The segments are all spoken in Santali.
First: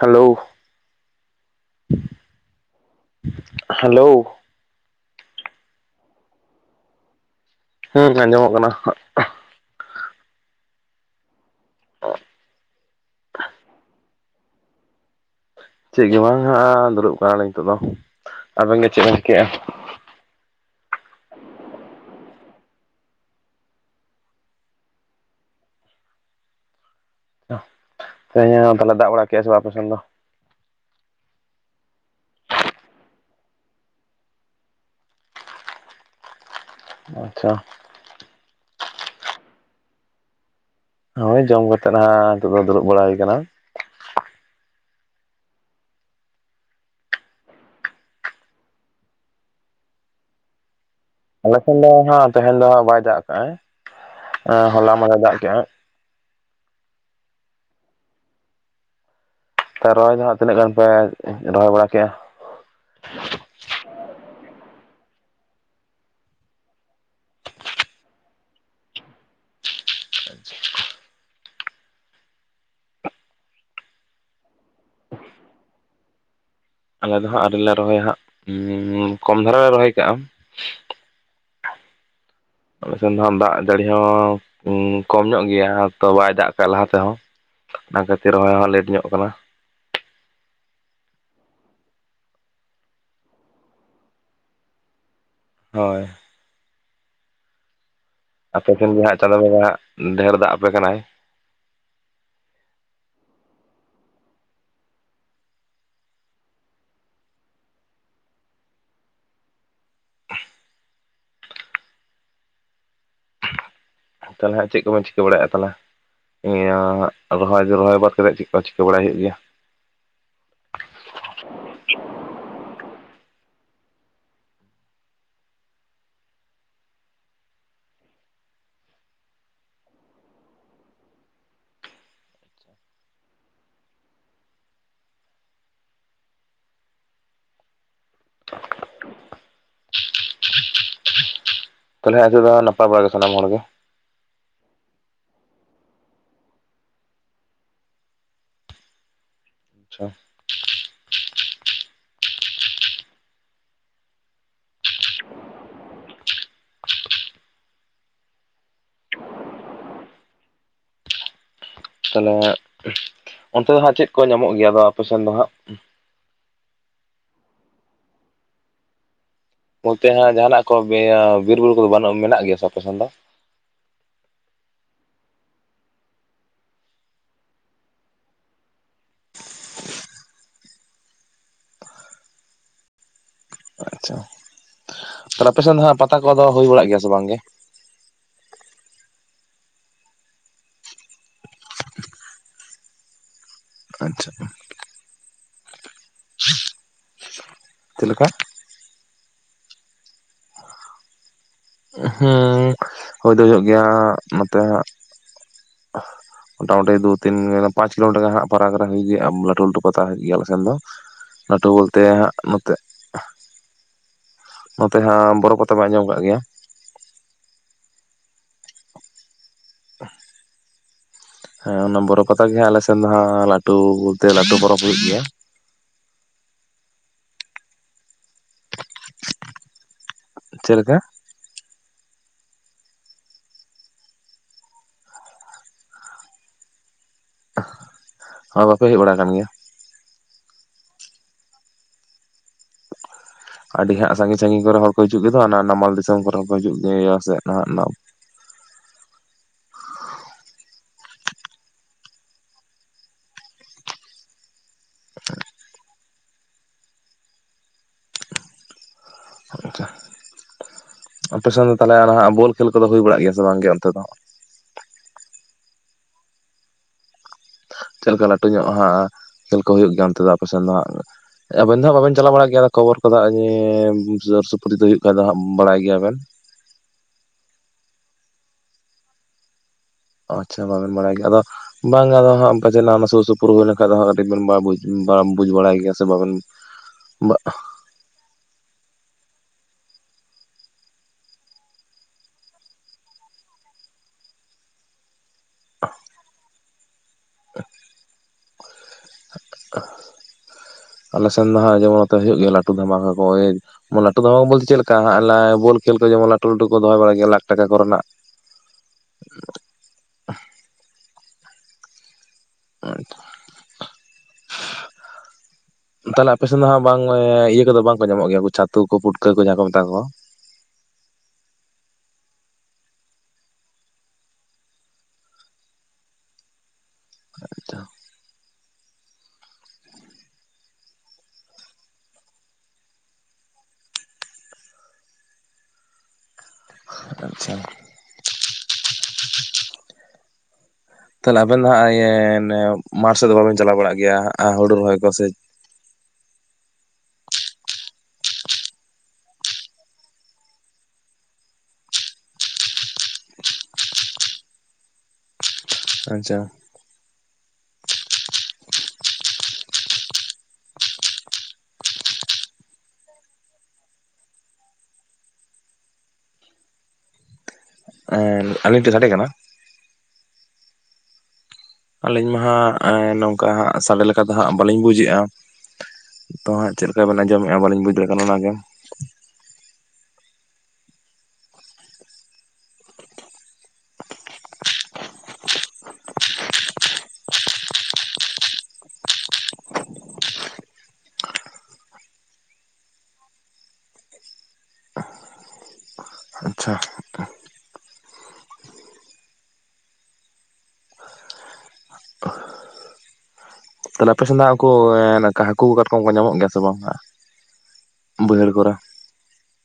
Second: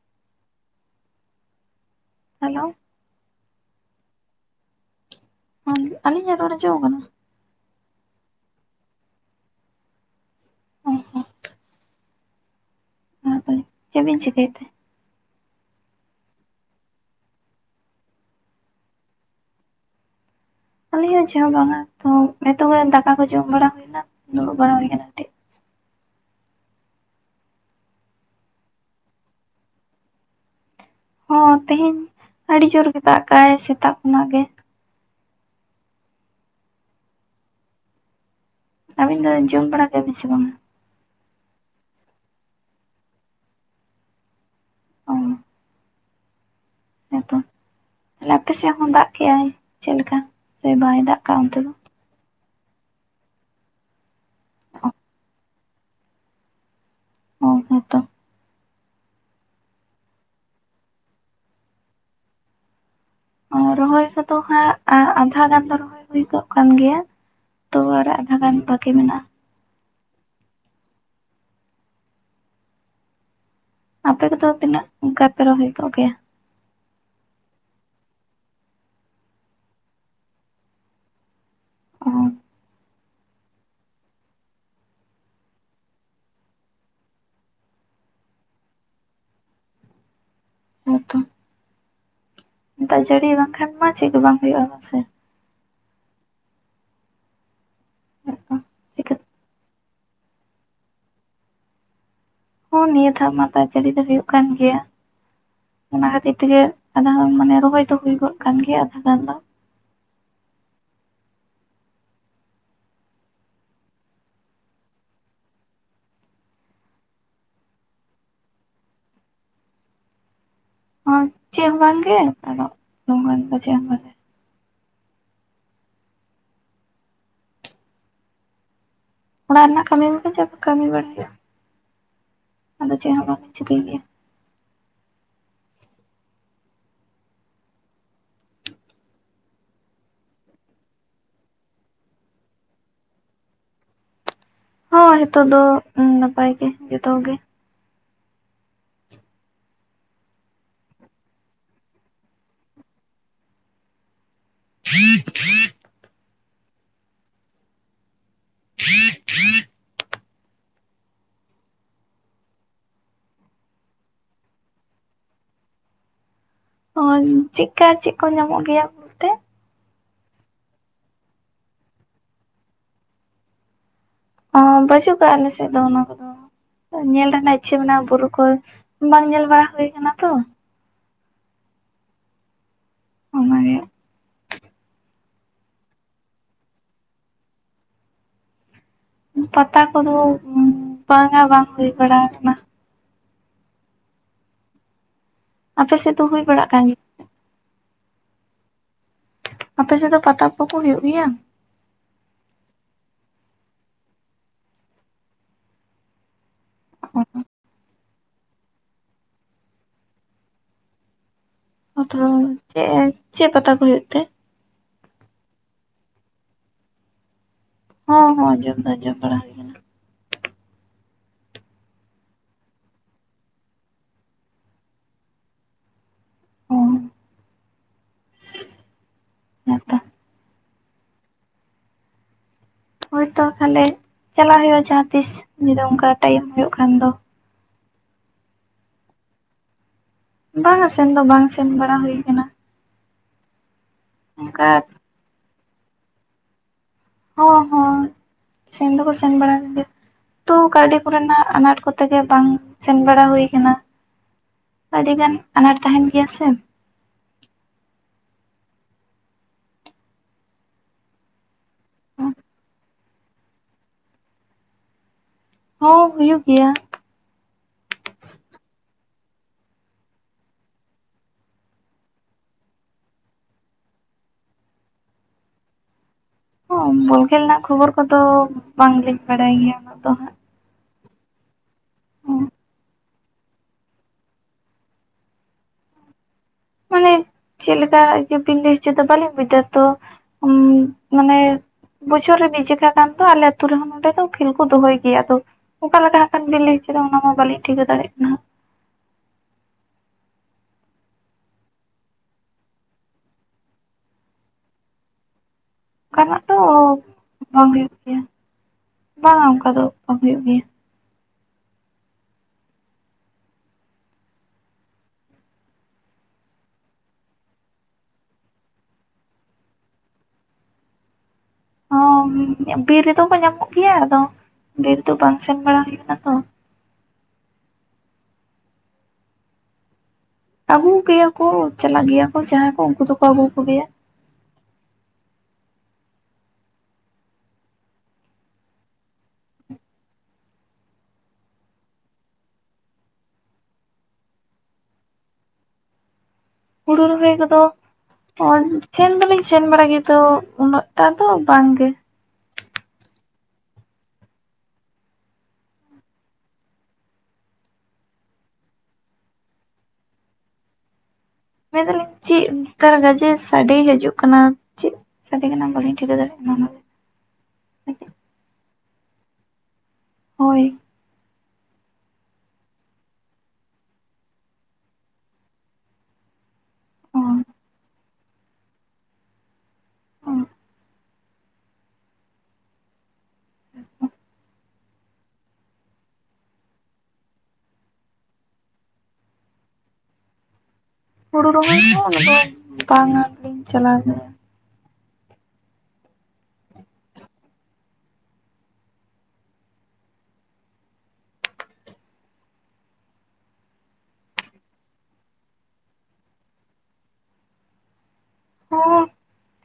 ᱦᱮᱞᱳᱣ? ᱦᱮᱞᱳᱣ? ᱦᱮᱞᱳᱣ ᱦᱚᱸ ᱟᱞᱤᱧᱟᱜ ᱨᱚᱲ ᱟᱡᱚᱢᱚᱜ ᱜᱱᱟ᱾ ᱦᱮᱸ ᱟᱸᱡᱚᱢᱚᱜ ᱠᱟᱱᱟ᱾ ᱦᱮᱸ ᱦᱮᱸ [inaudible] ᱪᱮᱵᱤᱧ ᱪᱷᱤᱠᱟᱹᱭᱮᱫ ᱛᱮ? ᱪᱮᱜ ᱜᱮ ᱵᱟᱝ ᱦᱟᱸᱜ ᱟᱻ ᱫᱩᱲᱩᱵ ᱠᱟᱱᱟᱞᱤᱧ ᱱᱤᱛᱚᱜ ᱫᱚ᱾ ᱟᱵᱮᱱ ᱜᱮ ᱪᱮᱫ ᱵᱮᱱ ᱪᱤᱠᱟᱹᱭᱮᱼᱟ? ᱟᱞᱤᱧ ᱦᱚᱸ ᱪᱮ ᱦᱚᱸ ᱵᱟᱝᱟ ᱛᱚ ᱱᱤᱛᱚᱝ ᱨᱮᱱ ᱫᱟᱠᱟ ᱠᱚ ᱡᱚᱢ ᱵᱟᱲᱟ ᱦᱩᱭᱱᱟ᱾ ᱫᱩᱲᱩᱵ ᱵᱟᱲᱟ ᱦᱩᱭ ᱠᱟᱱᱟ ᱠᱟᱹᱴᱤ᱾ ᱛᱮᱦᱮᱧ ᱛᱟᱦᱚᱞᱮ ᱫᱟᱜ ᱵᱟᱲᱟ ᱠᱮᱜ- ᱟ ᱛᱟᱦᱞᱮ ᱥᱮ ᱵᱟᱝ ᱟᱯᱮᱥᱮᱱ ᱫᱚ? ᱦᱚᱸ ᱛᱮᱦᱮᱧ ᱟᱹᱰᱤ ᱡᱳᱨ ᱜᱮ ᱫᱟᱜ ᱠᱟᱼᱟᱭ ᱥᱮᱛᱟᱜ ᱠᱷᱚᱱᱟᱜ ᱜᱮ᱾ ᱟᱪᱪᱷᱟ᱾ ᱟᱹᱵᱤᱱ ᱫᱚ ᱡᱚᱢ ᱵᱟᱲᱟ ᱠᱮᱜ-ᱟ ᱵᱤᱱ ᱥᱮ ᱵᱟᱝᱟ? ᱦᱳᱭ ᱡᱚᱢ ᱠᱟᱛᱮᱫ ᱦᱟᱸᱜ ᱱᱤᱛᱚᱜ ᱫᱚ ᱫᱩᱲᱩᱵ ᱵᱟᱲᱟ ᱦᱩᱭ ᱠᱟᱱᱟ᱾ ᱚ᱾ ᱦᱮᱸᱛᱚ᱾ ᱛᱟᱦᱚᱞᱮ ᱟᱯᱮ ᱥᱮᱫ ᱦᱚᱸ ᱫᱟᱜ ᱠᱮ-ᱟᱭ ᱪᱮᱫ ᱞᱮᱠᱟ ᱥᱮ ᱵᱟᱭ ᱫᱟᱜ ᱠᱟᱜ-ᱟ ᱚᱱᱛᱮ ᱟᱞᱮ ᱥᱮᱱ ᱫᱚ ᱦᱟᱸᱜ ᱛᱟᱦᱮᱧ ᱫᱚ ᱦᱟᱸᱜ ᱵᱟᱭ ᱫᱟᱜ ᱟᱠᱟᱭᱟᱼᱟ ᱮᱸ ᱦᱚᱞᱟ ᱢᱟᱫᱷᱮᱨ ᱫᱟᱜ ᱠᱮᱼᱟᱭ᱾ ᱚ ᱦᱮᱸᱛᱚ ᱛᱟᱣ ᱨᱚᱦᱚᱭ ᱫᱚ ᱦᱟᱸᱜ ᱛᱤᱱᱟᱹᱜ ᱜᱟᱱ ᱯᱮ ᱨᱚᱦᱚᱭ ᱵᱟᱲᱟ ᱠᱮᱜᱼᱟ᱾ ᱟᱨ ᱨᱚᱦᱚᱭ ᱠᱚᱫᱚ ᱦᱟᱸᱜ ᱟᱸ ᱟᱫᱷᱟ ᱜᱟᱱ ᱫᱚ ᱨᱚᱦᱚᱭ ᱦᱩᱭ ᱠᱚᱜ ᱠᱟᱱ ᱜᱮᱭᱟ᱾ ᱛᱚ ᱟᱨ ᱟᱫᱷᱟ ᱜᱟᱱ ᱵᱟᱠᱤ ᱢᱮᱱᱟᱜᱼᱟ᱾ [inaudible] ᱟᱯᱮ ᱫᱚ ᱯᱮ ᱛᱤᱱᱟᱹᱜ ᱚᱱᱠᱟ ᱯᱮ ᱨᱚᱦᱚᱭ ᱠᱟᱜ ᱜᱮᱭᱟ? ᱟᱞᱮ ᱫᱚ ᱦᱟᱸᱜ ᱟᱹᱣᱨᱤ ᱞᱮ ᱨᱚᱦᱚᱭᱟ ᱦᱟᱸᱜ᱾ ᱩᱸᱢᱠᱚᱢ ᱫᱷᱟᱨᱟ ᱞᱮ ᱨᱚᱦᱚᱭ ᱠᱟᱜᱼᱟ᱾ ᱚ᱾ ᱟᱞᱮ ᱥᱮᱱ ᱫᱚ ᱦᱟᱸᱜ ᱫᱟᱜ ᱡᱟᱹᱲᱤ ᱦᱚᱸ ᱠᱚᱢ ᱧᱚᱜ ᱜᱮᱭᱟ᱾ ᱦᱟᱸ ᱛᱚ ᱵᱟᱭ ᱫᱟᱜ ᱠᱟᱜ ᱞᱟᱦᱟ ᱛᱮᱦᱚᱸ᱾ ᱚᱱᱟ ᱠᱷᱟᱹᱛᱤᱨ ᱨᱚᱦᱚᱭ ᱦᱚᱸ ᱞᱮᱴ ᱧᱚᱜ ᱠᱟᱱᱟ᱾ ᱦᱚᱸ ᱛᱚ᱾ ᱫᱟᱜ ᱡᱟᱹᱲᱤ ᱵᱟᱝᱠᱷᱟᱱ ᱢᱟ ᱪᱮᱫ ᱦᱚᱸ ᱵᱟᱝ ᱦᱩᱭᱩᱜᱼᱟ ᱵᱟᱝᱥᱮ᱾ ᱦᱳᱭ᱾ ᱟᱯᱮ ᱴᱷᱮᱱ ᱜᱮ ᱪᱤᱠᱟᱹ ᱦᱟᱸᱜ ᱪᱟᱸᱫᱳ ᱵᱚᱸᱜᱟ ᱦᱟᱸᱜ ᱰᱷᱮᱨ ᱫᱟᱜ ᱟᱯᱮ ᱠᱟᱱᱟᱭ᱾ ᱦᱚᱸ ᱱᱤᱭᱟᱹ ᱫᱷᱟᱣ ᱢᱟ ᱛᱚ ᱡᱟᱹᱲᱤ ᱫᱚ ᱦᱩᱭᱩᱜ ᱠᱟᱱ ᱜᱮᱭᱟ᱾ ᱚᱱᱟ ᱠᱷᱟᱹᱛᱤᱨ ᱛᱮᱜᱮ ᱟᱫᱷᱟ ᱜᱟᱱ ᱢᱟᱱᱮ ᱨᱚᱦᱚᱭ ᱫᱚ ᱦᱩᱭᱩ ᱜᱚᱫ ᱠᱟᱱ ᱜᱮᱭᱟ ᱟᱫᱷᱟ ᱜᱟᱱ ᱫᱚ᱾ ᱛᱟᱞᱦᱮ ᱦᱟᱸᱜ ᱪᱮᱫ ᱠᱚᱵᱮᱱ ᱪᱤᱠᱟᱹ ᱵᱟᱲᱟᱭᱮᱜᱼᱟ ᱛᱚᱦᱚᱞᱮ᱾ ᱤᱭᱟᱹ ᱦᱟᱸᱜ ᱨᱚᱦᱚᱭ ᱫᱚ ᱨᱚᱦᱚᱭ ᱵᱟᱫ ᱠᱟᱛᱮᱫ ᱪᱮᱫ ᱠᱚ ᱪᱤᱠᱟᱹ ᱵᱟᱲᱟᱭ ᱦᱩᱭᱩᱜ ᱜᱮᱭᱟ᱾ ᱦᱚᱸ ᱪᱮᱫ ᱦᱚᱸᱵᱟᱝ ᱜᱮ᱾ ᱟᱫᱚ ᱱᱚᱝᱠᱟᱱ ᱞᱮᱠᱟ ᱪᱮᱫ ᱦᱚᱸ ᱵᱟᱝ ᱜᱮ᱾ ᱚᱲᱟᱜ ᱨᱮᱱᱟᱜ ᱠᱟᱹᱢᱤ ᱠᱚᱜᱮ ᱡᱟ ᱠᱚ ᱠᱟᱹᱢᱤ ᱵᱟᱲᱟ ᱦᱩᱭᱩᱜ-ᱟ᱾ ᱟᱫᱚ ᱪᱮᱜ ᱦᱚᱸ ᱵᱟᱝ ᱞᱤᱧ ᱪᱤᱠᱟᱹᱭ ᱜᱮᱭᱟ᱾ ᱛᱟᱞᱦᱮ ᱟᱨ ᱫᱤᱭᱮ ᱫᱚ ᱟᱨ ᱱᱟᱯᱟᱭ ᱵᱟᱲᱟ ᱜᱮ ᱥᱟᱱᱟᱢ ᱦᱚᱲ ᱜᱮ᱾ ᱦᱤᱭ ᱦᱤᱛᱳᱜ ᱫᱚ ᱱᱟᱯᱟᱭ ᱜᱮ ᱡᱚᱛᱚ ᱠᱚᱜᱮ᱾ ᱟᱪᱪᱷᱟ᱾ [inaudible] [inaudible] ᱛᱟᱞᱦᱮ ᱚᱱᱛᱮ ᱫᱚ ᱦᱟᱸᱜ ᱪᱮᱫ ᱠᱚ ᱧᱟᱢᱚᱜ ᱜᱮᱭᱟ ᱟᱫᱚ ᱟᱯᱮᱥᱮᱱ ᱫᱚ ᱦᱟᱸᱜ? ᱚᱱ ᱪᱮᱜᱠᱟ ᱪᱮᱜ ᱠᱚ ᱧᱟᱢᱚᱜ ᱜᱮᱭᱟ? ᱵᱚᱞᱛᱮ ᱚᱱᱛᱮ ᱦᱟᱸᱜ ᱡᱟᱦᱟᱱᱟᱜ ᱠᱚ ᱜᱮ ᱤᱭᱟᱹ ᱵᱤᱨᱵᱩᱨᱩ ᱠᱚᱫᱚ ᱵᱟᱹᱱᱩᱜ-ᱟ ᱢᱮᱱᱟᱜ ᱜᱮᱭᱟ ᱥᱮ ᱵᱟ ᱟᱯᱮᱥᱮᱱ ᱫᱚ? ᱚ ᱵᱟᱪᱩᱜ ᱠᱟᱜᱼᱟ ᱟᱞᱮᱥᱮᱫ ᱫᱚ ᱚᱱᱟ ᱠᱚᱫᱚ᱾ ᱛᱚ ᱧᱮᱞ ᱨᱮᱱᱟᱜ ᱤᱪᱪᱷᱟᱹ ᱢᱮᱱᱟᱜᱼᱟ ᱵᱩᱨᱩ ᱠᱚ᱾ ᱵᱟᱝ ᱧᱮᱞ ᱵᱟᱲᱟ ᱦᱩᱭ ᱟᱠᱟᱱᱟ ᱛᱚ᱾ ᱚᱱᱟ ᱜᱮ᱾ ᱟᱪᱪᱷᱟ᱾ ᱛᱟᱦᱚᱞᱮ ᱟᱯᱮᱥᱮᱱ ᱫᱚ ᱦᱟᱸᱜ ᱯᱟᱛᱟ ᱠᱚᱫᱚ ᱦᱩᱭ ᱵᱟᱲᱟᱜ ᱜᱮᱭᱟ ᱥᱮ ᱵᱟᱝ ᱜᱮ? ᱯᱟᱛᱟ ᱠᱚᱫᱚ ᱵᱟᱝ-ᱟ ᱵᱟᱝ ᱦᱩᱭ ᱵᱟᱲᱟᱣ ᱠᱟᱱᱟ᱾ ᱟᱪᱪᱷᱟ᱾ ᱟᱯᱮᱥᱮᱫ ᱫᱚ ᱦᱩᱭ ᱵᱟᱲᱟᱜ ᱠᱟᱱ ᱜᱮ? ᱪᱮᱫ ᱞᱮᱠᱟ? ᱟᱯᱮᱥᱮᱫ ᱫᱚ ᱯᱟᱛᱟ ᱯᱚ ᱠᱚ ᱦᱩᱭᱩᱜ ᱜᱮᱭᱟ? ᱦᱩᱸ ᱦᱳᱭ ᱫᱚ ᱦᱩᱭᱩᱜ ᱜᱮᱭᱟ ᱱᱚᱛᱮ ᱦᱟᱸᱜ ᱢᱳᱴᱟᱢᱩᱴᱤ ᱫᱩ ᱛᱤᱱ ᱯᱟᱸᱪ ᱠᱤᱞᱳᱢᱤᱴᱟᱨ ᱜᱟᱱ ᱦᱟᱸᱜ ᱯᱷᱟᱨᱟᱠ ᱨᱮ ᱦᱚᱭᱩᱜ ᱜᱮᱭᱟ ᱦᱟᱸᱜ ᱞᱟᱹᱴᱩ ᱞᱟᱹᱴᱩ ᱯᱟᱛᱟ ᱦᱩᱭᱩᱜ ᱜᱮᱭᱟ ᱟᱞᱮᱥᱮᱱ ᱫᱚ᱾ ᱞᱟᱹᱴᱩ ᱵᱚᱞᱛᱮ ᱟᱫᱚ ᱦᱟᱸᱜ ᱱᱚᱛᱮ ᱪᱮᱫ ᱪᱮᱫ ᱯᱟᱛᱟ ᱠᱚ ᱦᱩᱭᱩᱜ ᱛᱮ? ᱱᱚᱛᱮ ᱦᱟᱸᱜ ᱵᱚᱨᱚ ᱯᱟᱛᱟ ᱵᱮᱱ ᱟᱸᱡᱚᱢ ᱠᱟᱜ ᱜᱮᱭᱟ? ᱦᱚᱸ ᱦᱚᱸ ᱟᱡᱚᱢ ᱫᱚ ᱟᱡᱚᱢ ᱵᱟᱲᱟ ᱦᱩᱭᱠᱟᱱᱟ᱾ [inaudible] ᱦᱮᱸ ᱚᱱᱟ ᱵᱚᱨᱚ ᱯᱟᱛᱟ ᱜᱮ ᱦᱟᱸᱜ ᱟᱞᱮᱥᱱ ᱫᱚ ᱦᱟᱸᱜ ᱞᱟᱹᱴᱩ ᱵᱚᱞᱛᱮ ᱞᱟᱹᱴᱩ ᱯᱚᱨᱚᱵᱽ ᱦᱩᱭᱩᱜ ᱜᱮᱭᱟ᱾ ᱚ᱾ [inaudible] ᱦᱮᱸ ᱛᱚ᱾ ᱪᱮᱫᱞᱮᱠᱟ? ᱦᱳᱭ ᱛᱚ ᱛᱟᱦᱚᱞᱮ ᱪᱟᱞᱟᱣ ᱦᱩᱭᱩᱜᱼᱟ ᱡᱟᱦᱟᱸ ᱛᱤᱥ, ᱡᱩᱫᱤ ᱚᱱᱠᱟ ᱴᱟᱭᱤᱢ ᱦᱳᱭᱳᱜ ᱠᱷᱟᱱ ᱫᱚ᱾ ᱟ ᱵᱟᱯᱮ ᱦᱮᱡ ᱵᱟᱲᱟᱣ ᱠᱟᱱ ᱜᱮᱭᱟ? ᱵᱟᱝᱟ ᱥᱮᱱ ᱫᱚ ᱵᱟᱝ ᱥᱮᱱ ᱵᱟᱲᱟ ᱦᱩᱭ ᱠᱟᱱᱟ᱾ ᱟᱹᱰᱤ ᱦᱟᱸᱜ ᱥᱟᱺᱜᱤᱧ ᱥᱟᱺᱜᱤᱧ ᱠᱚ ᱨᱮᱱ ᱦᱚᱲ ᱠᱚ ᱦᱤᱡᱩᱜ ᱜᱮ ᱫᱚ ᱚᱱᱟ ᱱᱟᱢᱟᱞ ᱫᱤᱥᱚᱢ ᱠᱚᱨᱮ ᱦᱚᱸ ᱠᱚ ᱦᱤᱡᱩᱜ ᱜᱮᱭᱟ ᱥᱮ ᱦᱚᱸ ᱱᱟᱦᱟᱜ ᱱᱟᱜ ᱦᱚᱸ ᱥᱮᱱ ᱫᱚᱠᱚ ᱥᱮᱱ ᱵᱟᱲᱟᱣ ᱟᱠᱟᱱ ᱜᱮᱭᱟ᱾ ᱛᱚ ᱠᱟᱹᱣᱰᱤ ᱠᱚᱨᱮᱱᱟᱜ ᱟᱱᱟᱴ ᱠᱚᱛᱮ ᱜᱮ ᱵᱟᱝ ᱥᱮᱱ ᱵᱟᱲᱟ ᱦᱩᱭ ᱟᱠᱟᱱᱟ᱾ ᱟᱹᱰᱤ ᱜᱟᱱ ᱟᱱᱟᱴ ᱛᱟᱦᱮᱸᱱ ᱜᱮᱭᱟ ᱥᱮ᱾ ᱟᱪᱪᱷᱟ᱾ ᱟᱯᱮ ᱥᱮᱱ ᱫᱚ ᱛᱟᱦᱚᱞᱮ ᱚᱱᱟ ᱦᱟᱸᱜ ᱵᱳᱞ ᱠᱷᱮᱞ ᱠᱚᱫᱚ ᱦᱩᱭ ᱵᱟᱲᱟᱜ ᱜᱮᱭᱟ ᱥᱮ ᱵᱟᱝ ᱜᱮ ᱚᱱᱛᱮ ᱫᱚ? ᱦᱚᱸ ᱦᱩᱭᱩᱜ ᱜᱮᱭᱟ᱾ ᱪᱮᱫ ᱞᱮᱠᱟ ᱞᱟᱹᱴᱩ ᱧᱚᱜ ᱦᱟᱸᱜ ᱠᱷᱮᱞ ᱠᱚ ᱦᱩᱭᱩᱜ ᱜᱮᱭᱟ ᱚᱱᱛᱮ ᱫᱚ ᱟᱯᱮ ᱥᱮᱱ ᱫᱚ ᱦᱟᱸᱜ? ᱟᱵᱮᱱ ᱫᱚ ᱦᱟᱸᱜ ᱵᱟᱵᱮᱱ ᱪᱟᱞᱟᱣ ᱵᱟᱲᱟᱜ ᱜᱮᱭᱟ ᱟᱫᱟ ᱠᱷᱚᱵᱚᱨ ᱠᱚᱫᱚ ᱦᱟᱸᱜ ᱧᱮᱻ ᱥᱩᱨ ᱥᱩᱯᱩᱨᱤ ᱫᱚ ᱦᱩᱭᱩᱜ ᱠᱷᱟᱡ ᱫᱚ ᱦᱟᱸᱜ ᱵᱟᱲᱟᱭ ᱜᱮᱭᱟ ᱵᱮᱱ᱾ ᱦᱚᱸ ᱵᱚᱞ ᱠᱷᱮᱞ ᱨᱮᱱᱟᱜ ᱠᱷᱚᱵᱚᱨ ᱠᱚᱫᱚ ᱵᱟᱝ ᱞᱤᱧ ᱵᱟᱲᱟᱭ ᱜᱮᱭᱟ ᱩᱱᱟᱹᱜ ᱫᱚ ᱦᱟᱸᱜ᱾ ᱚ ᱟᱪᱪᱷᱟ ᱵᱟᱵᱮᱱ ᱵᱟᱲᱟᱭ ᱜᱮᱭᱟ᱾ ᱟᱫᱚ ᱵᱟᱝ ᱜᱮ ᱟᱫᱚ ᱦᱟᱸᱜ ᱚᱱᱠᱟ ᱪᱮᱫ ᱚᱱᱟ ᱥᱩᱨ ᱥᱩᱯᱩᱨ ᱦᱩᱭ ᱞᱮᱱᱠᱷᱟᱱ ᱫᱚ ᱦᱟᱸᱜ ᱠᱟᱹᱴᱤᱡ ᱵᱤᱱ ᱵᱟᱲᱟ ᱵᱩᱡ ᱵᱟᱲᱟᱭ ᱜᱮᱭᱟ ᱥᱮ ᱵᱟᱵᱮᱱ ᱢᱟᱱᱮ [unintelligible] ᱪᱮᱫ ᱞᱮᱠᱟ ᱡᱮ ᱵᱤᱱ ᱞᱟᱹᱭ ᱦᱚᱪᱚᱭ ᱫᱟ ᱵᱟᱹᱞᱤᱧ ᱵᱩᱡᱫᱟ ᱛᱚ᱾ ᱩᱸᱢ ᱢᱟᱱᱮ ᱵᱚᱪᱷᱚᱨ ᱨᱮ ᱢᱤᱫ ᱡᱚᱠᱷᱟ ᱠᱟᱱ ᱫᱚ ᱟᱞᱮ ᱟᱛᱩ ᱨᱮᱦᱚᱸ ᱱᱚᱰᱮ ᱫᱚ ᱠᱷᱮᱞ ᱠᱚ ᱫᱚᱦᱚᱭ ᱜᱮᱭᱟ ᱟᱫᱚ ᱚᱠᱟ ᱞᱮᱠᱟ ᱦᱟᱸᱜ ᱠᱷᱟᱱ ᱵᱤᱱ ᱞᱟᱹᱭ ᱦᱚᱪᱚᱭᱫᱟ ᱚᱱᱟ ᱢᱟ ᱵᱟᱞᱤᱧ ᱴᱷᱤᱭᱠᱟᱹ ᱫᱟᱲᱮᱭᱟᱜ ᱠᱟᱱᱟ ᱦᱟᱸᱜ᱾ ᱟᱞᱮ ᱥᱮᱱ ᱫᱚ ᱦᱟᱸᱜ ᱡᱮᱢᱚᱱ ᱱᱚᱛᱮ ᱦᱩᱭᱩᱜ ᱜᱮᱭᱟ ᱞᱟᱹᱴᱩ ᱫᱷᱟᱢᱟᱠᱟ ᱠᱚ ᱳᱭ ᱢᱟᱱᱮ ᱞᱟᱹᱴᱩ ᱫᱷᱟᱢᱟᱠᱟ ᱵᱚᱞᱛᱮ ᱪᱮᱫ ᱞᱮᱠᱟ ᱦᱟᱸᱜ ᱞᱟᱭ ᱵᱚᱞ ᱠᱷᱮᱞ ᱠᱚ ᱡᱮᱢᱚᱱ ᱚᱱᱠᱟᱱᱟᱜ ᱞᱟᱹᱴᱩ ᱫᱚ ᱞᱟᱹᱴᱩ ᱠᱚ ᱫᱚᱦᱚᱭ ᱵᱟᱲᱟᱭ ᱜᱮᱭᱟ, ᱞᱟᱠᱷ ᱵᱟᱝ ᱴᱟᱠᱟ ᱠᱚ ᱦᱩᱭᱩᱜ ᱨᱮᱱᱟᱜ᱾ ᱜᱮᱭᱟ ᱵᱟᱝᱟ ᱚᱱᱠᱟ ᱫᱚ ᱵᱟᱝ ᱦᱩᱭᱩᱜ ᱜᱮᱭᱟ᱾ [inaudible] [inaudible] ᱛᱟᱦᱚᱞᱮ ᱟᱯᱮ ᱥᱮᱫ ᱫᱚ ᱦᱟᱸᱜ ᱵᱟᱝ ᱤᱭᱟᱹ ᱠᱚᱫᱚ ᱵᱟᱝ ᱠᱚ ᱧᱟᱢᱚᱜ ᱜᱮᱭᱟ ᱩᱱᱠᱩ ᱪᱷᱟᱛᱩ ᱠᱚ ᱯᱩᱴᱠᱟᱹ ᱠᱚ ᱡᱟᱦᱟᱸ ᱠᱚ ᱢᱮᱛᱟ ᱠᱚᱣᱟ᱾ ᱦᱚᱸ ᱵᱤᱨ ᱨᱮᱫᱚ ᱠᱚ ᱧᱟᱢᱚᱜ ᱜᱮᱭᱟ ᱟᱫᱚ ᱵᱤᱨ ᱫᱚ ᱵᱟᱝ ᱥᱮᱱ ᱵᱟᱲᱟ ᱦᱩᱭᱩᱜ ᱠᱟᱱᱟ ᱛᱚ᱾ ᱟᱪᱪᱷᱟ᱾ ᱟᱹᱜᱩ ᱠᱮᱭᱟ ᱠᱚ ᱪᱟᱞᱟᱜ ᱜᱮᱭᱟ ᱠᱚ ᱡᱟᱦᱟᱸᱭ ᱠᱚ ᱩᱱᱠᱩ ᱫᱚᱠᱚ ᱟᱹᱜᱩ ᱠᱚ ᱜᱮᱭᱟ᱾ ᱟᱪᱪᱷᱟ ᱛᱟᱦᱚᱞᱮ ᱟᱵᱮᱱ ᱫᱚ ᱦᱟᱸᱜ ᱤᱭᱟ. ᱢᱟᱴᱷ ᱥᱮᱫ ᱫᱚ ᱵᱟᱵᱮᱱ ᱪᱟᱞᱟᱣ ᱵᱟᱲᱟᱜ ᱜᱮᱭᱟ ᱦᱩᱲᱩ ᱨᱚᱦᱚᱭ ᱠᱚ ᱥᱮ᱾ ᱦᱩᱲᱩ ᱨᱚᱦᱚᱭ ᱠᱚᱫᱚ ᱚ ᱥᱮᱱ ᱫᱚ ᱞᱤᱧ ᱥᱮᱱ ᱵᱟᱲᱟ ᱜᱮᱭᱟ ᱛᱚ ᱩᱱᱟᱹᱜ ᱴᱟ ᱫᱚ ᱵᱟᱝ ᱜᱮ᱾ ᱟᱪᱪᱷᱟ ᱢᱮᱱ ᱫᱟᱞᱤᱧ ᱪᱮᱫ [unintelligible] ᱜᱟᱡᱮ ᱥᱟᱰᱮ ᱦᱤᱡᱩᱜ ᱠᱟᱱᱟ, ᱪᱮᱫ? ᱥᱟᱰᱮ ᱠᱟᱱᱟ ᱵᱟᱹᱞᱤᱧ ᱴᱷᱤᱠᱟᱹ ᱫᱟᱲᱮᱜ ᱠᱟᱱᱟ ᱚᱱᱟ ᱫᱚ᱾ ᱮᱸ ᱟᱹᱞᱤᱧ ᱴᱷᱮᱱ ᱥᱟᱰᱮ ᱠᱟᱱᱟ᱾ ᱦᱳᱭ ᱟᱹᱞᱤᱧ ᱢᱟ ᱦᱟᱸᱜ ᱮ ᱱᱚᱝᱠᱟ ᱦᱟᱸᱜ ᱥᱟᱰᱮ ᱞᱮᱠᱟ ᱫᱚ ᱦᱟᱸᱜ ᱵᱟᱞᱤᱧ ᱵᱩᱡᱮᱜ-ᱟ᱾ ᱛᱚ ᱦᱟᱸᱜ ᱪᱮᱫ ᱞᱮᱠᱟ ᱚ ᱵᱮᱱ ᱟᱸᱡᱚᱢᱮᱫ-ᱟ ᱵᱟᱹᱞᱤᱧ ᱵᱩᱡᱽ ᱫᱟᱲᱮᱭᱟᱜ ᱠᱟᱱᱟ ᱚᱱᱟ ᱜᱮ᱾ ᱚ [inaudible] ᱦᱩᱲᱩ ᱨᱚᱦᱚᱭ ᱫᱚ ᱩᱱᱟᱹᱜ ᱫᱚ ᱵᱟᱝ-ᱟ ᱵᱟ. ᱧ ᱪᱟᱞᱟᱣ ᱟᱠᱟᱱᱟ ᱾ ᱟᱪᱪᱷᱟ ᱾ ᱛᱟᱦᱞᱮ ᱟᱯᱮ ᱥᱮᱫ ᱩᱱᱠᱩ ᱦᱟᱹᱠᱩ ᱠᱟᱴᱠᱚᱢ ᱠᱚ ᱧᱟᱢᱚᱜ ᱜᱮᱭᱟ ᱥᱮ ᱵᱟᱝ ᱦᱟᱸᱜ, ᱵᱟᱹᱭᱦᱟᱹᱲ ᱠᱚ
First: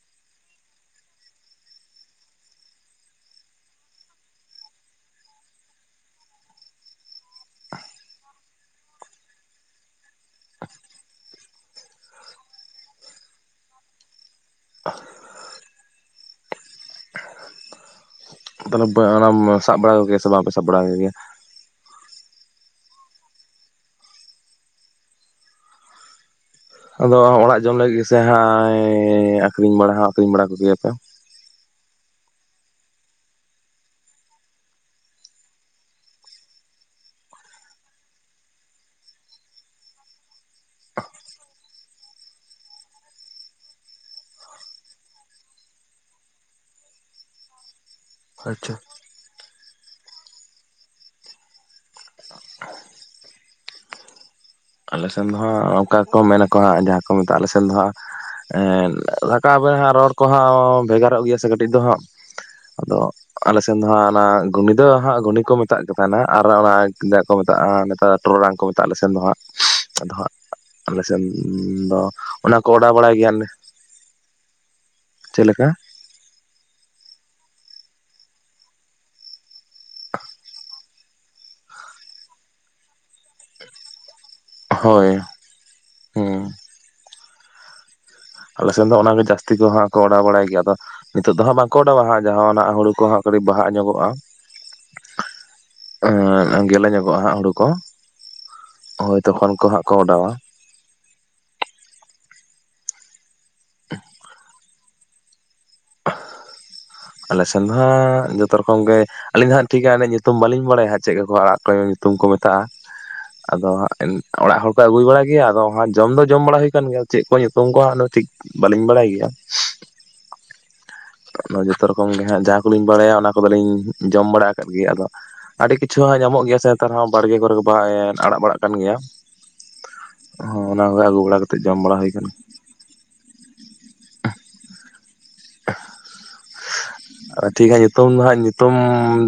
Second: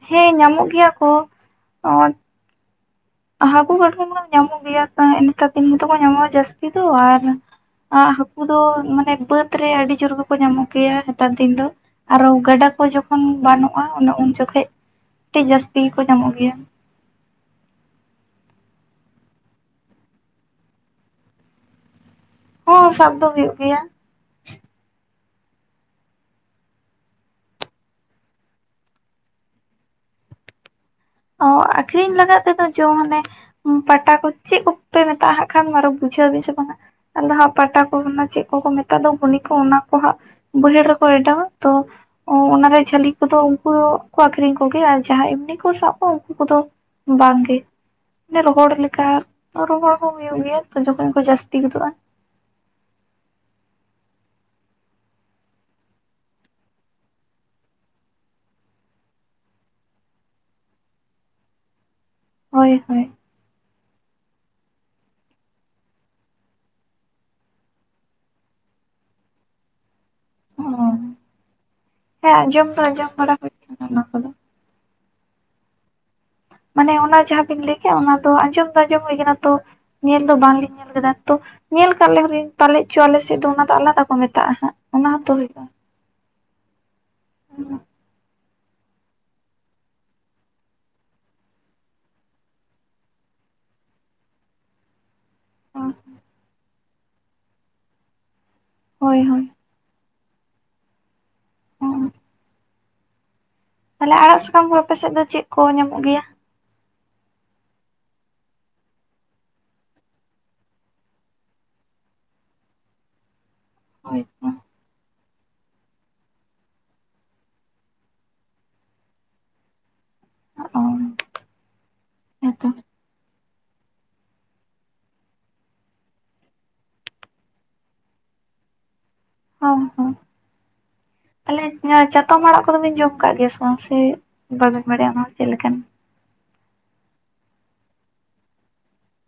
ᱦᱮᱸ ᱧᱟᱢᱚᱜ ᱜᱮᱭᱟ ᱠᱚ [inaudible] ᱦᱟᱹᱠᱩ ᱠᱟᱴᱠᱚᱢ ᱢᱟ ᱧᱟᱢᱚᱜ ᱜᱮᱭᱟ ᱦᱮ ᱮ ᱱᱮᱛᱟᱨ ᱫᱤᱱ ᱜᱮᱛᱚ ᱠᱚ ᱧᱟᱢᱚᱜ-ᱟ ᱡᱟᱹᱥᱛᱤ ᱫᱚ ᱟᱨ [inaudible] ᱟ ᱦᱟᱹᱠᱩ ᱫᱚ ᱢᱟᱱᱮ ᱵᱟᱹᱫᱽ ᱨᱮ ᱟᱹᱰᱤ ᱡᱳᱨ ᱜᱮᱠᱚ ᱧᱟᱢᱚᱜ ᱜᱮᱭᱟ ᱦᱮᱛᱟᱨ ᱫᱤᱱ ᱫᱚ᱾ ᱟᱨᱚ ᱜᱟᱰᱟ ᱠᱚ ᱡᱚᱠᱷᱚᱱ ᱵᱟᱱᱚᱜ-ᱟ ᱚᱱᱮ ᱩᱱ ᱡᱚᱠᱷᱚᱱ ᱡᱟᱹᱥᱛᱤ ᱠᱚ ᱧᱟᱢᱚᱜ ᱜᱮᱭᱟ᱾ ᱟᱫᱚ [inaudible] ᱚᱱᱟᱢ ᱥᱟᱵ ᱵᱟᱲᱟ ᱠᱚᱜᱮᱭᱟ ᱥᱮ ᱵᱟᱯᱮ ᱥᱟᱵ ᱵᱟᱲᱟ ᱠᱚᱜᱮᱭᱟ ᱾ ᱦᱚᱸ ᱥᱟᱵ ᱫᱚ ᱦᱩᱭᱩᱜ ᱜᱮᱭᱟ᱾ ᱟᱫᱚ ᱚᱲᱟᱜ ᱡᱚᱢ ᱞᱟᱹᱜᱤᱫ ᱥᱮ ᱦᱟᱸᱜ ᱟᱹᱠᱷᱨᱤᱧ ᱵᱟᱲᱟ ᱦᱚᱸ ᱟᱹᱠᱷᱨᱤᱧ ᱵᱟᱲᱟ ᱠᱚ ᱜᱮᱭᱟ ᱯᱮ᱾ ᱚ ᱟᱹᱠᱷᱨᱤᱧ ᱞᱟᱜᱟᱫ ᱛᱮᱫᱚ ᱡᱚᱢ ᱢᱟᱱᱮ ᱯᱟᱴᱟ ᱠᱚ ᱪᱮᱫ ᱠᱚᱯᱮ ᱢᱮᱛᱟᱜ-ᱟ ᱦᱟᱜ ᱠᱷᱟᱱ ᱟᱨᱚ ᱵᱩᱡᱷᱟᱹᱣ ᱟᱵᱤᱱ ᱥᱮ ᱵᱟᱝ-ᱟ᱾ ᱟᱫᱚ ᱦᱟᱜ ᱯᱟᱴᱟ ᱠᱚ ᱚᱱᱟ ᱪᱮᱫ ᱠᱚᱠᱚ ᱢᱮᱛᱟᱜ ᱫᱚ ᱜᱩᱱᱤ ᱠᱚ ᱚᱱᱟ ᱠᱚ ᱦᱟᱸᱜ᱾ ᱵᱟᱭᱦᱟᱹᱲ ᱨᱮᱠᱚ ᱚᱰᱟᱣᱟ ᱛᱚ᱾ ᱚ ᱚᱱᱟᱨᱮ ᱡᱷᱟᱹᱞᱤ ᱠᱚᱫᱚ ᱩᱱᱠᱩ ᱫᱚᱠᱚ ᱟᱠᱷᱨᱤᱧ ᱠᱚᱜᱮ ᱭᱟ ᱟᱨ ᱡᱟᱸᱦᱟᱸ ᱮᱢᱱᱤ ᱠᱚ ᱥᱟᱵ ᱠᱚ ᱩᱱᱠᱩ ᱠᱚᱫᱚ ᱵᱟᱝ ᱜᱮ [inaudible] ᱨᱚᱦᱚᱲ ᱟᱪᱪᱷᱟ ᱞᱮᱠᱟ᱾ ᱨᱚᱦᱚᱲ ᱦᱚᱸ ᱦᱩᱭᱩᱜ ᱜᱮᱭᱟ ᱛᱚ ᱡᱚᱠᱷᱚᱱ ᱠᱚ ᱡᱟᱹᱥᱛᱤ ᱜᱚᱫᱚᱜᱼᱟ᱾ ᱟᱞᱮ ᱥᱮᱱ ᱫᱚ ᱦᱟᱸᱜ ᱚᱱᱠᱟ ᱠᱚ ᱢᱮᱱᱟᱠᱚ ᱦᱟᱸᱜ, ᱡᱟᱸᱦᱟ ᱠᱚ ᱢᱮᱛᱟᱜᱼᱟ ᱟᱞᱮ ᱥᱮᱱ ᱫᱚ ᱦᱟᱸᱜ᱾ ᱮᱱ [unintelligible] ᱨᱚᱲ ᱠᱚᱦᱚᱸ ᱵᱷᱮᱜᱟᱨᱚᱜ ᱜᱮᱭᱟ ᱥᱮ ᱠᱟᱹᱴᱤᱡ ᱫᱚ ᱦᱟᱸᱜ᱾ ᱦᱳᱭ ᱟᱫᱚ ᱦᱳᱭ ᱟᱞᱮᱥᱮᱱ ᱫᱚ ᱦᱟᱸᱜ ᱚᱱᱟ ᱜᱷᱩᱱᱤ ᱫᱚ ᱦᱟᱸᱜ ᱜᱷᱩᱱᱤ ᱠᱚ ᱢᱮᱛᱟᱜ ᱠᱟᱱᱟ ᱱᱟᱜ᱾ ᱟᱨ ᱚᱱᱟ [inaudible] ᱠᱚ ᱢᱮᱛᱟᱜᱼᱟ ᱱᱮᱛᱟᱨ᱾ ᱴᱚᱨᱚᱴᱟᱝ ᱠᱚ ᱢᱮᱛᱟᱜ-ᱟ ᱟᱞᱮ ᱥᱮᱱ ᱫᱚ ᱦᱟᱸᱜ᱾ ᱟᱫᱚ ᱦᱟᱸᱜ ᱚ ᱟᱞᱮ ᱥᱮᱱ ᱫᱚ ᱦᱮᱸ ᱚᱱᱟ ᱟᱸᱡᱚᱢ ᱠᱚ ᱫᱚ ᱚᱰᱟᱣ ᱟᱸᱡᱚᱢ ᱵᱟᱲᱟᱭ ᱵᱟᱲᱟ ᱜᱮᱭᱟᱞᱮ᱾ ᱦᱩᱭ ᱚᱱᱟ ᱠᱚᱫᱚ ᱪᱮᱫ ᱞᱮᱠᱟ? ᱢᱟᱱᱮ ᱚᱱᱟ ᱡᱟᱸᱦᱟᱸ ᱵᱤᱱ ᱞᱟᱹᱭ ᱠᱮᱜ-ᱟ ᱚᱱᱟ ᱫᱚ ᱟᱸᱡᱚᱢ ᱫᱚ ᱟᱸᱡᱚᱢ ᱦᱩᱭ ᱠᱟᱱᱟ ᱛᱚ᱾ ᱧᱮᱞ ᱫᱚ ᱵᱟᱝ ᱞᱤᱧ ᱧᱮᱞ ᱠᱟᱫᱟ ᱛᱚ ᱧᱮᱞ ᱠᱟᱜ ᱨᱮᱦᱚᱞᱮᱧ ᱯᱟᱞᱮ ᱪᱚ ᱟᱞᱮ ᱥᱮᱫ ᱫᱚ ᱚᱱᱟ ᱫᱚ ᱟᱞᱟᱫᱟ ᱠᱚ ᱢᱮᱛ ᱦᱳᱭ, ᱦᱩᱸ [inaudible] ᱟᱞᱮ ᱥᱮᱱ ᱫᱚ ᱚᱱᱟᱜᱮ ᱡᱟᱹᱥᱛᱤ ᱠᱚ ᱦᱟᱸᱜ ᱠᱚ ᱚᱰᱟᱣ ᱵᱟᱲᱟᱭ ᱜᱮᱭᱟ ᱟᱫᱚ, ᱱᱤᱛᱚᱜ ᱫᱚ ᱦᱟᱸ ᱵᱟᱝ ᱠᱚ ᱚᱰᱟᱣᱣᱟ ᱡᱚᱦᱚᱜ ᱦᱩᱲᱩ ᱠᱚᱦᱚᱸ ᱠᱟᱹᱴᱤᱡ ᱵᱟᱦᱟ ᱧᱚᱜᱚᱜᱼᱟ᱾ ᱮᱜ ᱜᱮᱞᱮ ᱧᱚᱜᱚᱜᱼᱟ ᱦᱩᱲᱩ ᱠᱚ᱾ ᱦᱳᱭ ᱛᱚᱠᱷᱚᱱ ᱠᱚ ᱦᱟᱸᱜ ᱠᱚ ᱚᱰᱟᱣᱟ᱾ ᱛᱟᱞᱦᱮ ᱟᱲᱟᱜ ᱥᱟᱠᱟᱢ ᱠᱚ ᱟᱯᱮᱥᱮᱫ ᱫᱚ ᱪᱮᱫ ᱠᱚ ᱧᱟᱢᱚᱜ ᱜᱮᱭᱟ? ᱟᱞᱮ ᱥᱮᱱᱫᱚ ᱦᱟᱸᱜ ᱡᱚᱛᱚ ᱨᱚᱠᱚᱢ ᱜᱮ ᱟᱹᱞᱤᱧ ᱫᱚ ᱦᱟᱸᱜ ᱴᱷᱤᱠ ᱦᱟᱜ ᱧᱩᱛᱩᱢ ᱵᱟᱹᱞᱤᱧ ᱵᱟᱲᱟᱭᱟ ᱪᱮᱫᱠᱟ ᱠᱚ ᱟᱲᱟᱜ ᱠᱚ ᱧᱩᱛᱩᱢ ᱠᱚ ᱢᱮᱛᱟᱜᱼᱟ ᱟᱫᱚ ᱦᱟᱸᱜ ᱤᱱ ᱦᱳᱭ ᱚᱲᱟᱜ ᱦᱚᱲ ᱠᱚ ᱟᱹᱜᱩᱭ ᱵᱟᱲᱟᱭ ᱟᱜᱩᱭᱟ ᱟᱫᱚ ᱦᱟᱸᱜ ᱡᱚᱢ ᱫᱚ ᱡᱚᱢ ᱵᱟᱲᱟ ᱦᱩᱭ ᱠᱟᱱ ᱜᱮᱭᱟ ᱪᱮᱫ ᱠᱚ ᱧᱩᱛᱩᱢ ᱠᱚ ᱦᱟᱸᱜ ᱴᱷᱤᱠ ᱵᱟᱹᱞᱤᱧ ᱵᱟᱲᱟᱭ ᱜᱮᱭᱟ ᱚ ᱡᱚᱛᱚ ᱨᱚᱠᱚᱢ ᱜᱮ ᱦᱟᱸᱜ ᱡᱟᱦᱟᱸ ᱦᱮᱸᱛᱚ ᱠᱚᱞᱤᱧ ᱵᱟᱲᱟᱭᱟ ᱚᱱᱟ ᱠᱚᱫᱚᱞᱤᱧ ᱡᱚᱢ ᱵᱟᱲᱟ ᱟᱠᱟᱫ ᱜᱮ ᱟᱫᱚ ᱟᱹᱰᱤ ᱠᱤᱪᱷᱩ ᱦᱟᱸᱜ ᱧᱟᱢᱚᱜ ᱜᱮᱭᱟ ᱥᱮ ᱱᱮᱛᱟᱨ ᱦᱚᱸ ᱵᱟᱲᱜᱮ ᱠᱚᱨᱮ ᱵᱟᱦᱟ ᱮ ᱟᱲᱟᱜ ᱵᱟᱲᱟᱜ ᱠᱟᱱ ᱜᱮᱭᱟ ᱦᱚᱸ ᱦᱚᱸ ᱦᱚᱸ ᱚᱱᱟ ᱠᱚᱜᱮ ᱟᱹᱜᱩ ᱵᱟᱲᱟ ᱠᱟᱛᱮᱫ ᱡᱚᱢ ᱛᱟᱞᱦᱮ ᱵᱟᱲᱟ ᱦᱩᱭ ᱠᱟᱱᱟ ᱪᱟᱛᱚᱢ ᱟᱲᱟᱜ ᱠᱚᱫᱚ ᱵᱤᱱ ᱡᱚᱢ ᱠᱟᱜ ᱜᱮᱭᱟ ᱥᱮᱼᱼ ᱚ ᱥᱮ ᱵᱟᱵᱮᱱ ᱵᱟᱲᱟᱭᱟ ᱚᱱᱟ ᱪᱮᱫ ᱞᱮᱠᱟᱱ ᱟᱫᱚ ᱴᱷᱤᱠ ᱦᱟᱜ ᱧᱩᱛᱩᱢ ᱫᱚ ᱦᱟᱸᱜ ᱧᱩᱛᱩᱢ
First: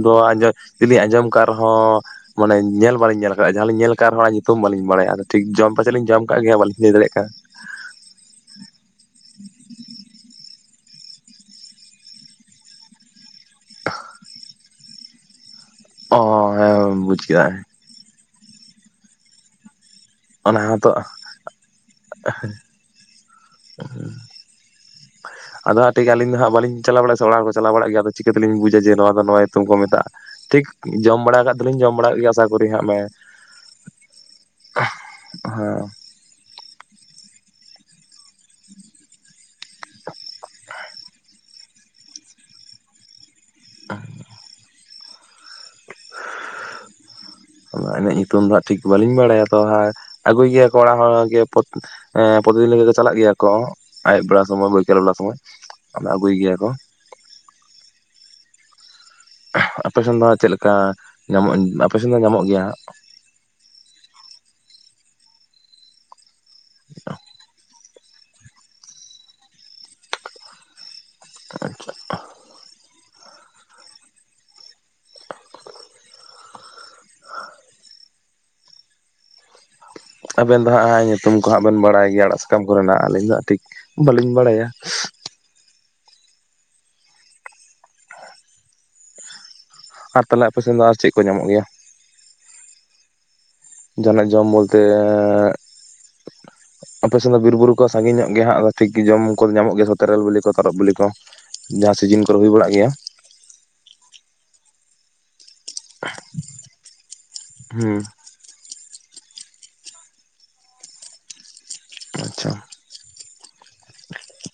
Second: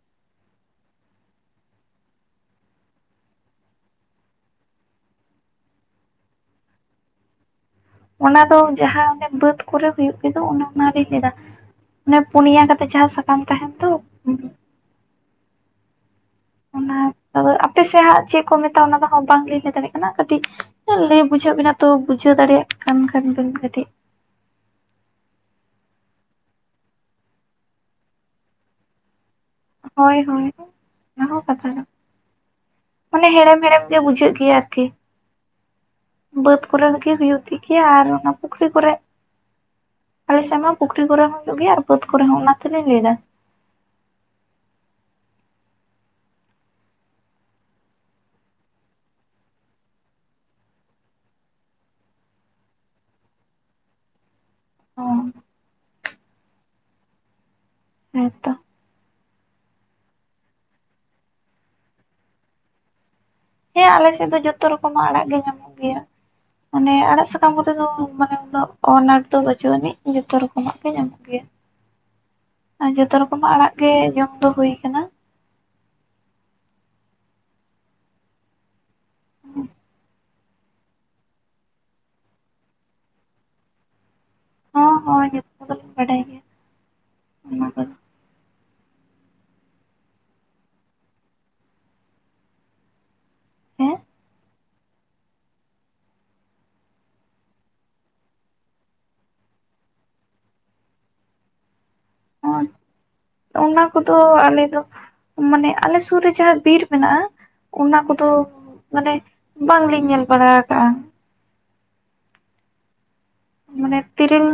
ᱫᱚ ᱟᱸᱡᱚᱢ ᱡᱩᱫᱤ ᱟᱸᱡᱚᱢ ᱠᱟᱜ ᱨᱮᱦᱚᱸ ᱢᱟᱱᱮ ᱧᱮᱞ ᱵᱟᱞᱤᱧ ᱧᱮᱞ ᱠᱟᱜᱼᱟ ᱡᱟᱦᱟᱸᱞᱤᱧ ᱧᱮᱞ ᱟᱠᱟᱜ ᱨᱮᱦᱚᱸ ᱚᱱᱟ ᱧᱩᱛᱩᱢ ᱵᱟᱞᱤᱧ ᱵᱟᱲᱟᱭᱟ ᱟ ᱴᱷᱤᱠ ᱡᱚᱢ ᱯᱟᱪᱮᱫ ᱞᱤᱧ ᱡᱚᱢ ᱠᱟᱜ ᱜᱮᱭᱟ ᱵᱟᱞᱤᱧ ᱞᱟᱹᱭ ᱫᱟᱲᱮᱭᱟᱜ ᱠᱟᱱᱟ। ᱚᱱᱟ ᱫᱚ ᱡᱟᱦᱟᱸ ᱚᱱᱮ ᱵᱟᱹᱫᱽ ᱠᱚᱨᱮ ᱦᱩᱭᱩᱜ ᱜᱮᱫᱚ ᱚᱱᱮ ᱚᱱᱟ ᱞᱤᱧ ᱞᱟᱹᱭ ᱮᱫᱟ ᱚᱱᱮ ᱯᱩᱱᱭᱟ ᱠᱟᱛᱮᱜ ᱡᱟᱦᱟᱸ ᱥᱟᱠᱟᱢ ᱛᱟᱦᱮᱱ ᱫᱚ ᱚᱻ ᱚᱱᱟ ᱟᱯᱮᱥᱮᱫ ᱦᱟᱸᱜ ᱪᱮᱫ ᱠᱚ ᱢᱮᱛᱟᱜᱼᱟ ᱚᱱᱟ ᱫᱚ ᱦᱟᱸᱜ ᱵᱟᱝ ᱞᱤᱧ ᱞᱟᱹᱭ ᱫᱟᱲᱮᱭᱟᱜ ᱚᱱᱟ ᱠᱟᱹᱴᱤᱡ ᱚᱱᱟ ᱦᱚᱸᱛᱚ ᱞᱟᱹᱭ ᱵᱩᱡᱷᱟᱹᱜ ᱵᱮᱱᱟ ᱛᱚ ᱵᱩᱡᱷᱟᱹᱣ ᱫᱟᱲᱮᱭᱟᱜ ᱠᱟᱱ ᱠᱷᱟᱱ ᱵᱤᱱ ᱠᱟᱹᱴᱤᱡ ᱟᱫᱚ ᱦᱟᱸᱜ ᱴᱷᱤᱠ ᱟᱞᱤᱧ ᱫᱚ ᱦᱟᱸᱜ ᱵᱟᱹᱞᱤᱧ ᱪᱟᱞᱟᱣ ᱵᱟᱲᱟ ᱟᱥᱮ ᱚᱲᱟᱜ ᱦᱚᱲ ᱠᱚ ᱪᱞᱟᱣ ᱵᱟᱲᱟᱜ ᱜᱮᱭᱟ ᱟᱫᱚ ᱪᱤᱠᱟᱹ ᱛᱮᱞᱤᱧ ᱵᱩᱡᱟ ᱡᱮ ᱱᱚᱣᱟ ᱫᱚ ᱱᱚᱣᱟ ᱧᱩᱛᱩᱢ ᱠᱚ ᱢᱮᱛᱟᱜᱼᱟ ᱦᱳᱭ ᱦᱳᱭ ᱴᱷᱤᱠ ᱡᱚᱢ ᱚᱱᱟ ᱵᱟᱲᱟ ᱦᱚᱸ ᱠᱟᱛᱷᱟ ᱫᱚᱞᱤᱧ ᱠᱟᱱᱟ ᱡᱚᱢ ᱵᱟᱲᱟ ᱠᱟᱫ ᱜᱮᱭᱟ ᱟᱥᱟ ᱠᱚᱨᱮ ᱦᱟᱸᱜ ᱢᱮ ᱴᱤ ᱦᱮ ᱵᱟᱹᱫᱽ ᱠᱚᱨᱮ ᱠᱤ ᱦᱩᱭᱩᱜ ᱜᱮᱭᱟ ᱟᱨ ᱚᱱᱟ ᱯᱩᱠᱷᱨᱤ ᱠᱚᱨᱮ ᱟᱞᱮᱥᱮᱫ ᱢᱟ ᱯᱩᱠᱷᱨᱤ ᱠᱚᱨᱮ ᱦᱚᱸ ᱦᱩᱭᱩᱜ ᱜᱮᱭᱟ ᱵᱟᱹᱫᱽ ᱠᱚᱨᱮ ᱦᱚᱸ ᱚᱱᱟ ᱛᱮᱞᱮ ᱞᱟᱹᱭ ᱮᱫᱟ [unintelligible] ᱚᱱᱟ ᱨᱮᱱᱟᱜ ᱧᱩᱛᱩᱢ ᱫᱚ ᱦᱟᱸᱜ ᱴᱷᱤᱠ ᱵᱟᱹᱞᱤᱧ ᱵᱟᱲᱟᱭᱟ ᱛᱚ ᱦᱟᱹᱜ ᱟᱜᱩᱭ ᱜᱮᱭᱟ ᱠᱚ ᱚᱲᱟᱜ ᱦᱚᱲ ᱜᱮᱼᱼ ᱮᱸ ᱯᱨᱚᱛᱤ ᱫᱤᱱ ᱞᱮᱠᱟ ᱠᱚ ᱪᱟᱞᱟᱜ ᱜᱮᱭᱟ ᱠᱚ ᱟᱭᱩᱵ ᱵᱮᱲᱟ ᱥᱚᱢᱚᱭ ᱵᱟᱹᱭᱠᱟᱞ ᱚ ᱵᱮᱞᱟ ᱥᱚᱢᱚᱭ ᱟᱫᱚ ᱟᱜᱩᱭ ᱜᱮᱭᱟ ᱠᱚ᱾ ᱦᱮᱸ ᱛᱚ᱾ ᱟᱯᱮ ᱥᱮᱱ ᱫᱚ ᱦᱟᱸᱜ ᱪᱮᱜ ᱞᱮᱠᱟ ᱧᱟᱢᱚᱜ-ᱟ ᱟᱯᱮ ᱥᱮᱱ ᱫᱚ ᱧᱟᱢᱚᱜ ᱜᱮᱭᱟ ᱦᱟᱸᱜ? ᱦᱮᱸ ᱟᱞᱮ ᱥᱮᱜ ᱫᱚ ᱡᱚᱛᱚ ᱨᱚᱠᱚᱢᱟᱜ ᱟᱲᱟᱜ ᱜᱮ ᱧᱟᱢᱚᱜ ᱜᱮᱭᱟ᱾ ᱢᱟᱱᱮ ᱟᱲᱟᱜ ᱥᱟᱠᱟᱢ ᱠᱚᱨᱮ ᱫᱚ ᱢᱟᱱᱮ ᱩᱱᱟᱹᱜ ᱟᱱᱟᱴ ᱫᱚ ᱵᱟᱹᱪᱩᱜ ᱟᱹᱱᱤᱡ ᱡᱚᱛᱚ ᱨᱚᱠᱚᱢᱟᱜ ᱜᱮ ᱧᱟᱢᱚᱜᱼᱼ ᱜᱮᱭᱟ ᱟᱨ ᱡᱚᱛᱚ ᱨᱚᱠᱚᱢᱟᱜ ᱟᱲᱟᱜ ᱜᱮ ᱡᱚᱢ ᱫᱚ ᱦᱩᱭ ᱠᱟᱱᱟ᱾ ᱦᱚᱸ᱾ ᱟᱵᱮᱱ ᱫᱚ ᱦᱟᱸᱜ ᱧᱩᱛᱩᱢ ᱠᱚ ᱦᱟᱸᱜ ᱵᱮᱱ ᱵᱟᱲᱟᱭ ᱜᱮᱭᱟ ᱟᱲᱟᱜ ᱥᱟᱠᱟᱢ ᱠᱚᱨᱮᱱᱟᱜ ᱟᱹᱞᱤᱧ ᱫᱚ ᱴᱷᱤᱠ ᱵᱟᱹᱞᱤᱧ ᱵᱟᱲᱟᱭᱟ᱾ ᱚᱱᱟ ᱫᱚᱧ ᱵᱟᱰᱟᱭ ᱜᱮᱭᱟ ᱚᱱᱟ ᱠᱚᱫᱚ᱾ ᱟᱨ ᱛᱟᱞᱦᱮ ᱟᱯᱮ ᱥᱮᱱ ᱫᱚ ᱟᱨ ᱪᱮᱜ ᱠᱚ ᱧᱟᱢᱚᱜ ᱜᱮᱭᱟ ᱦᱮᱸ ᱡᱟᱦᱟᱸᱱᱟᱜ ᱡᱚᱢ ᱵᱚᱞᱼᱼ ᱛᱮᱸᱜᱻ ᱟᱯᱮ ᱥᱮᱱ ᱫᱚ ᱵᱤᱨ ᱵᱩᱨᱩ ᱠᱚ ᱥᱟᱸᱜᱤ ᱧᱚᱜ ᱜᱮᱭᱟ ᱦᱟᱸᱜ ᱟᱫᱚ ᱴᱷᱤᱠ ᱜᱮ ᱡᱚᱢ ᱠᱚᱫᱚ ᱧᱟᱢᱚᱜ ᱜᱮᱭᱟ ᱛᱮᱨᱮᱞ ᱵᱤᱞᱤ ᱠᱚ ᱛᱚᱨᱚᱵ ᱵᱤᱞᱤ ᱠᱚ। ᱡᱟᱦᱟᱸ ᱥᱤᱡᱤᱱ ᱠᱚᱨᱮ ᱦᱩᱭ ᱦᱚᱸ ᱵᱟᱲᱟᱜ ᱜᱮᱭᱟ। ᱚᱱᱟ ᱠᱚᱫᱚ ᱟᱞᱮ ᱫᱚ ᱢᱟᱱᱮᱼᱼ ᱟᱞᱮ ᱥᱩᱨ ᱨᱮ ᱡᱟᱦᱟᱸ ᱵᱤᱨ ᱢᱮᱱᱟᱜ-ᱟ ᱚᱱᱟ ᱦᱩᱸ ᱠᱚᱫᱚ ᱢᱟᱱᱮᱼᱼ ᱵᱟᱝ ᱞᱤᱧ ᱧᱮᱞ ᱵᱟᱲᱟ ᱟᱠᱟᱜ-ᱟ᱾ ᱟᱪᱪᱷᱟ᱾ ᱢᱟᱱᱮ ᱛᱤᱨᱤᱞ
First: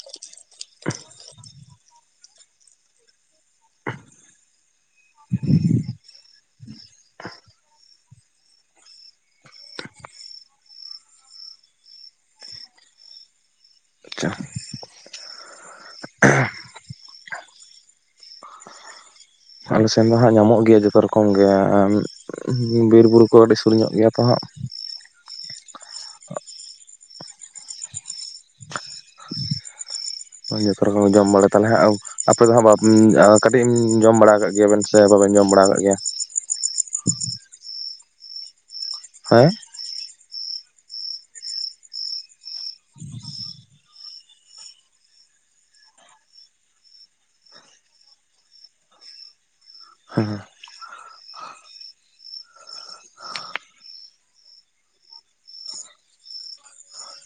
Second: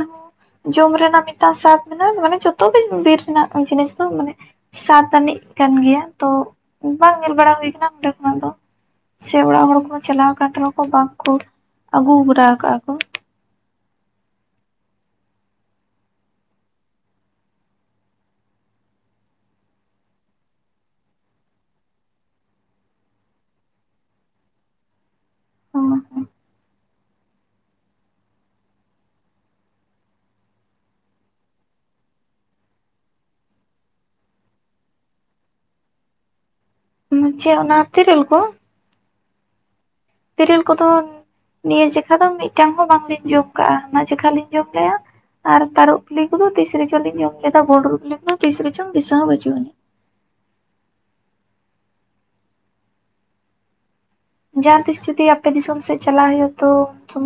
ᱡᱚᱢ ᱨᱮᱱᱟᱜ ᱢᱤᱫᱴᱟᱝ ᱥᱟᱛ ᱢᱮᱱᱟᱜ-ᱟᱱ ᱢᱟᱱᱮ ᱡᱚᱛᱚ ᱜᱮ ᱵᱤᱨ ᱨᱮᱱᱟᱜ ᱡᱤᱱᱤᱥ ᱫᱚ ᱢᱟᱱᱮ ᱥᱟᱛ ᱟᱹᱱᱤᱡ ᱠᱟᱱ ᱜᱮᱭᱟ ᱛᱚ ᱵᱟᱝ ᱧᱮᱞ ᱵᱟᱲᱟ ᱦᱩᱭ ᱠᱟᱱᱟ ᱱᱚᱸᱰᱮ ᱠᱷᱚᱱᱟᱜ ᱫᱚ᱾ ᱥᱮ ᱚᱲᱟᱜ ᱦᱚᱲ ᱠᱚᱦᱚᱸ ᱪᱟᱞᱟᱣ ᱠᱟᱱ ᱨᱮᱦᱚᱸ ᱠᱚ ᱵᱟᱝ ᱠᱚ ᱟᱜᱩᱣ ᱵᱟᱲᱟᱣ ᱠᱟᱜ-ᱟ ᱠᱚ᱾ ᱟᱪᱪᱷᱟ᱾ ᱟᱞᱮ ᱥᱮᱱ ᱫᱚ ᱦᱟᱸᱜ ᱧᱟᱢᱚᱜ ᱜᱮᱭᱟ ᱡᱚᱛᱚ ᱨᱚᱠᱚᱢ ᱜᱮ ᱮᱢ ᱵᱤᱨ ᱵᱩᱨᱩ ᱠᱚ ᱟᱹᱰᱤ ᱥᱩᱨ ᱧᱚᱜ ᱜᱮᱭᱟ ᱛᱚ ᱦᱟᱸᱜ᱾ ᱚ ᱡᱚᱛᱚ ᱨᱚᱠᱚᱢ ᱡᱚᱢ ᱵᱟᱲᱟᱭ ᱛᱟᱞᱮ ᱦᱟᱸᱜ ᱟᱯᱮ ᱫᱚ ᱦᱟᱸᱜ ᱵᱟᱯ ᱩᱧᱻ ᱟ ᱠᱟᱴᱤᱡ ᱮᱢ ᱡᱚᱢ ᱵᱟᱲᱟᱣ ᱠᱟᱜ ᱜᱮᱭᱟ ᱵᱮᱱ ᱥᱮ? ᱥᱮ ᱵᱟᱵᱮᱱ ᱡᱚᱢ ᱵᱟᱲᱟᱣ‌ ᱠᱟᱜ ᱜᱮᱭᱟ? ᱚᱱᱟ ᱪᱮᱜ ᱚᱱᱟ ᱛᱤᱨᱤᱞ ᱠᱚ? ᱦᱮᱸ᱾ ᱛᱤᱨᱤᱞ ᱠᱚᱫᱚ ᱱᱤᱭᱟᱹ ᱡᱮᱠᱷᱟ ᱫᱚ ᱢᱤᱫᱴᱟᱝ ᱦᱚᱸ ᱵᱟᱝ ᱞᱤᱤᱧ ᱡᱚᱢ ᱠᱟᱜ-ᱟ ᱦᱟᱱᱟ ᱡᱮᱠᱷᱟ ᱞᱤᱧ ᱡᱚᱢ ᱞᱮᱜ-ᱟ᱾ ᱟᱨ ᱛᱟᱨᱚᱵ ᱯᱤᱞᱤ ᱠᱩᱫᱩ ᱛᱤᱥ ᱨᱮᱪᱚ ᱞᱤᱧ ᱡᱚᱢ ᱞᱮᱫᱟ᱾ ᱵᱷᱩᱱᱰᱨᱩ ᱵᱤᱞᱤ ᱠᱚᱫᱚ ᱛᱤᱥ ᱨᱮ ᱪᱚᱝ ᱫᱤᱥᱟᱹ ᱦᱚᱸ ᱵᱟᱹᱪᱩᱜ ᱟᱹᱱᱤᱡ᱾ ᱦᱮᱸ᱾ ᱡᱟᱦᱟᱸ ᱛᱤᱥ ᱡᱩᱫᱤ ᱟᱯᱮ ᱫᱤᱥᱚᱢ ᱥᱮᱜ ᱪᱟᱞᱟᱣ ᱦᱩᱭᱩᱜ-ᱟ ᱛᱚ ᱩᱱ ᱥᱩᱢᱟᱹᱼᱼ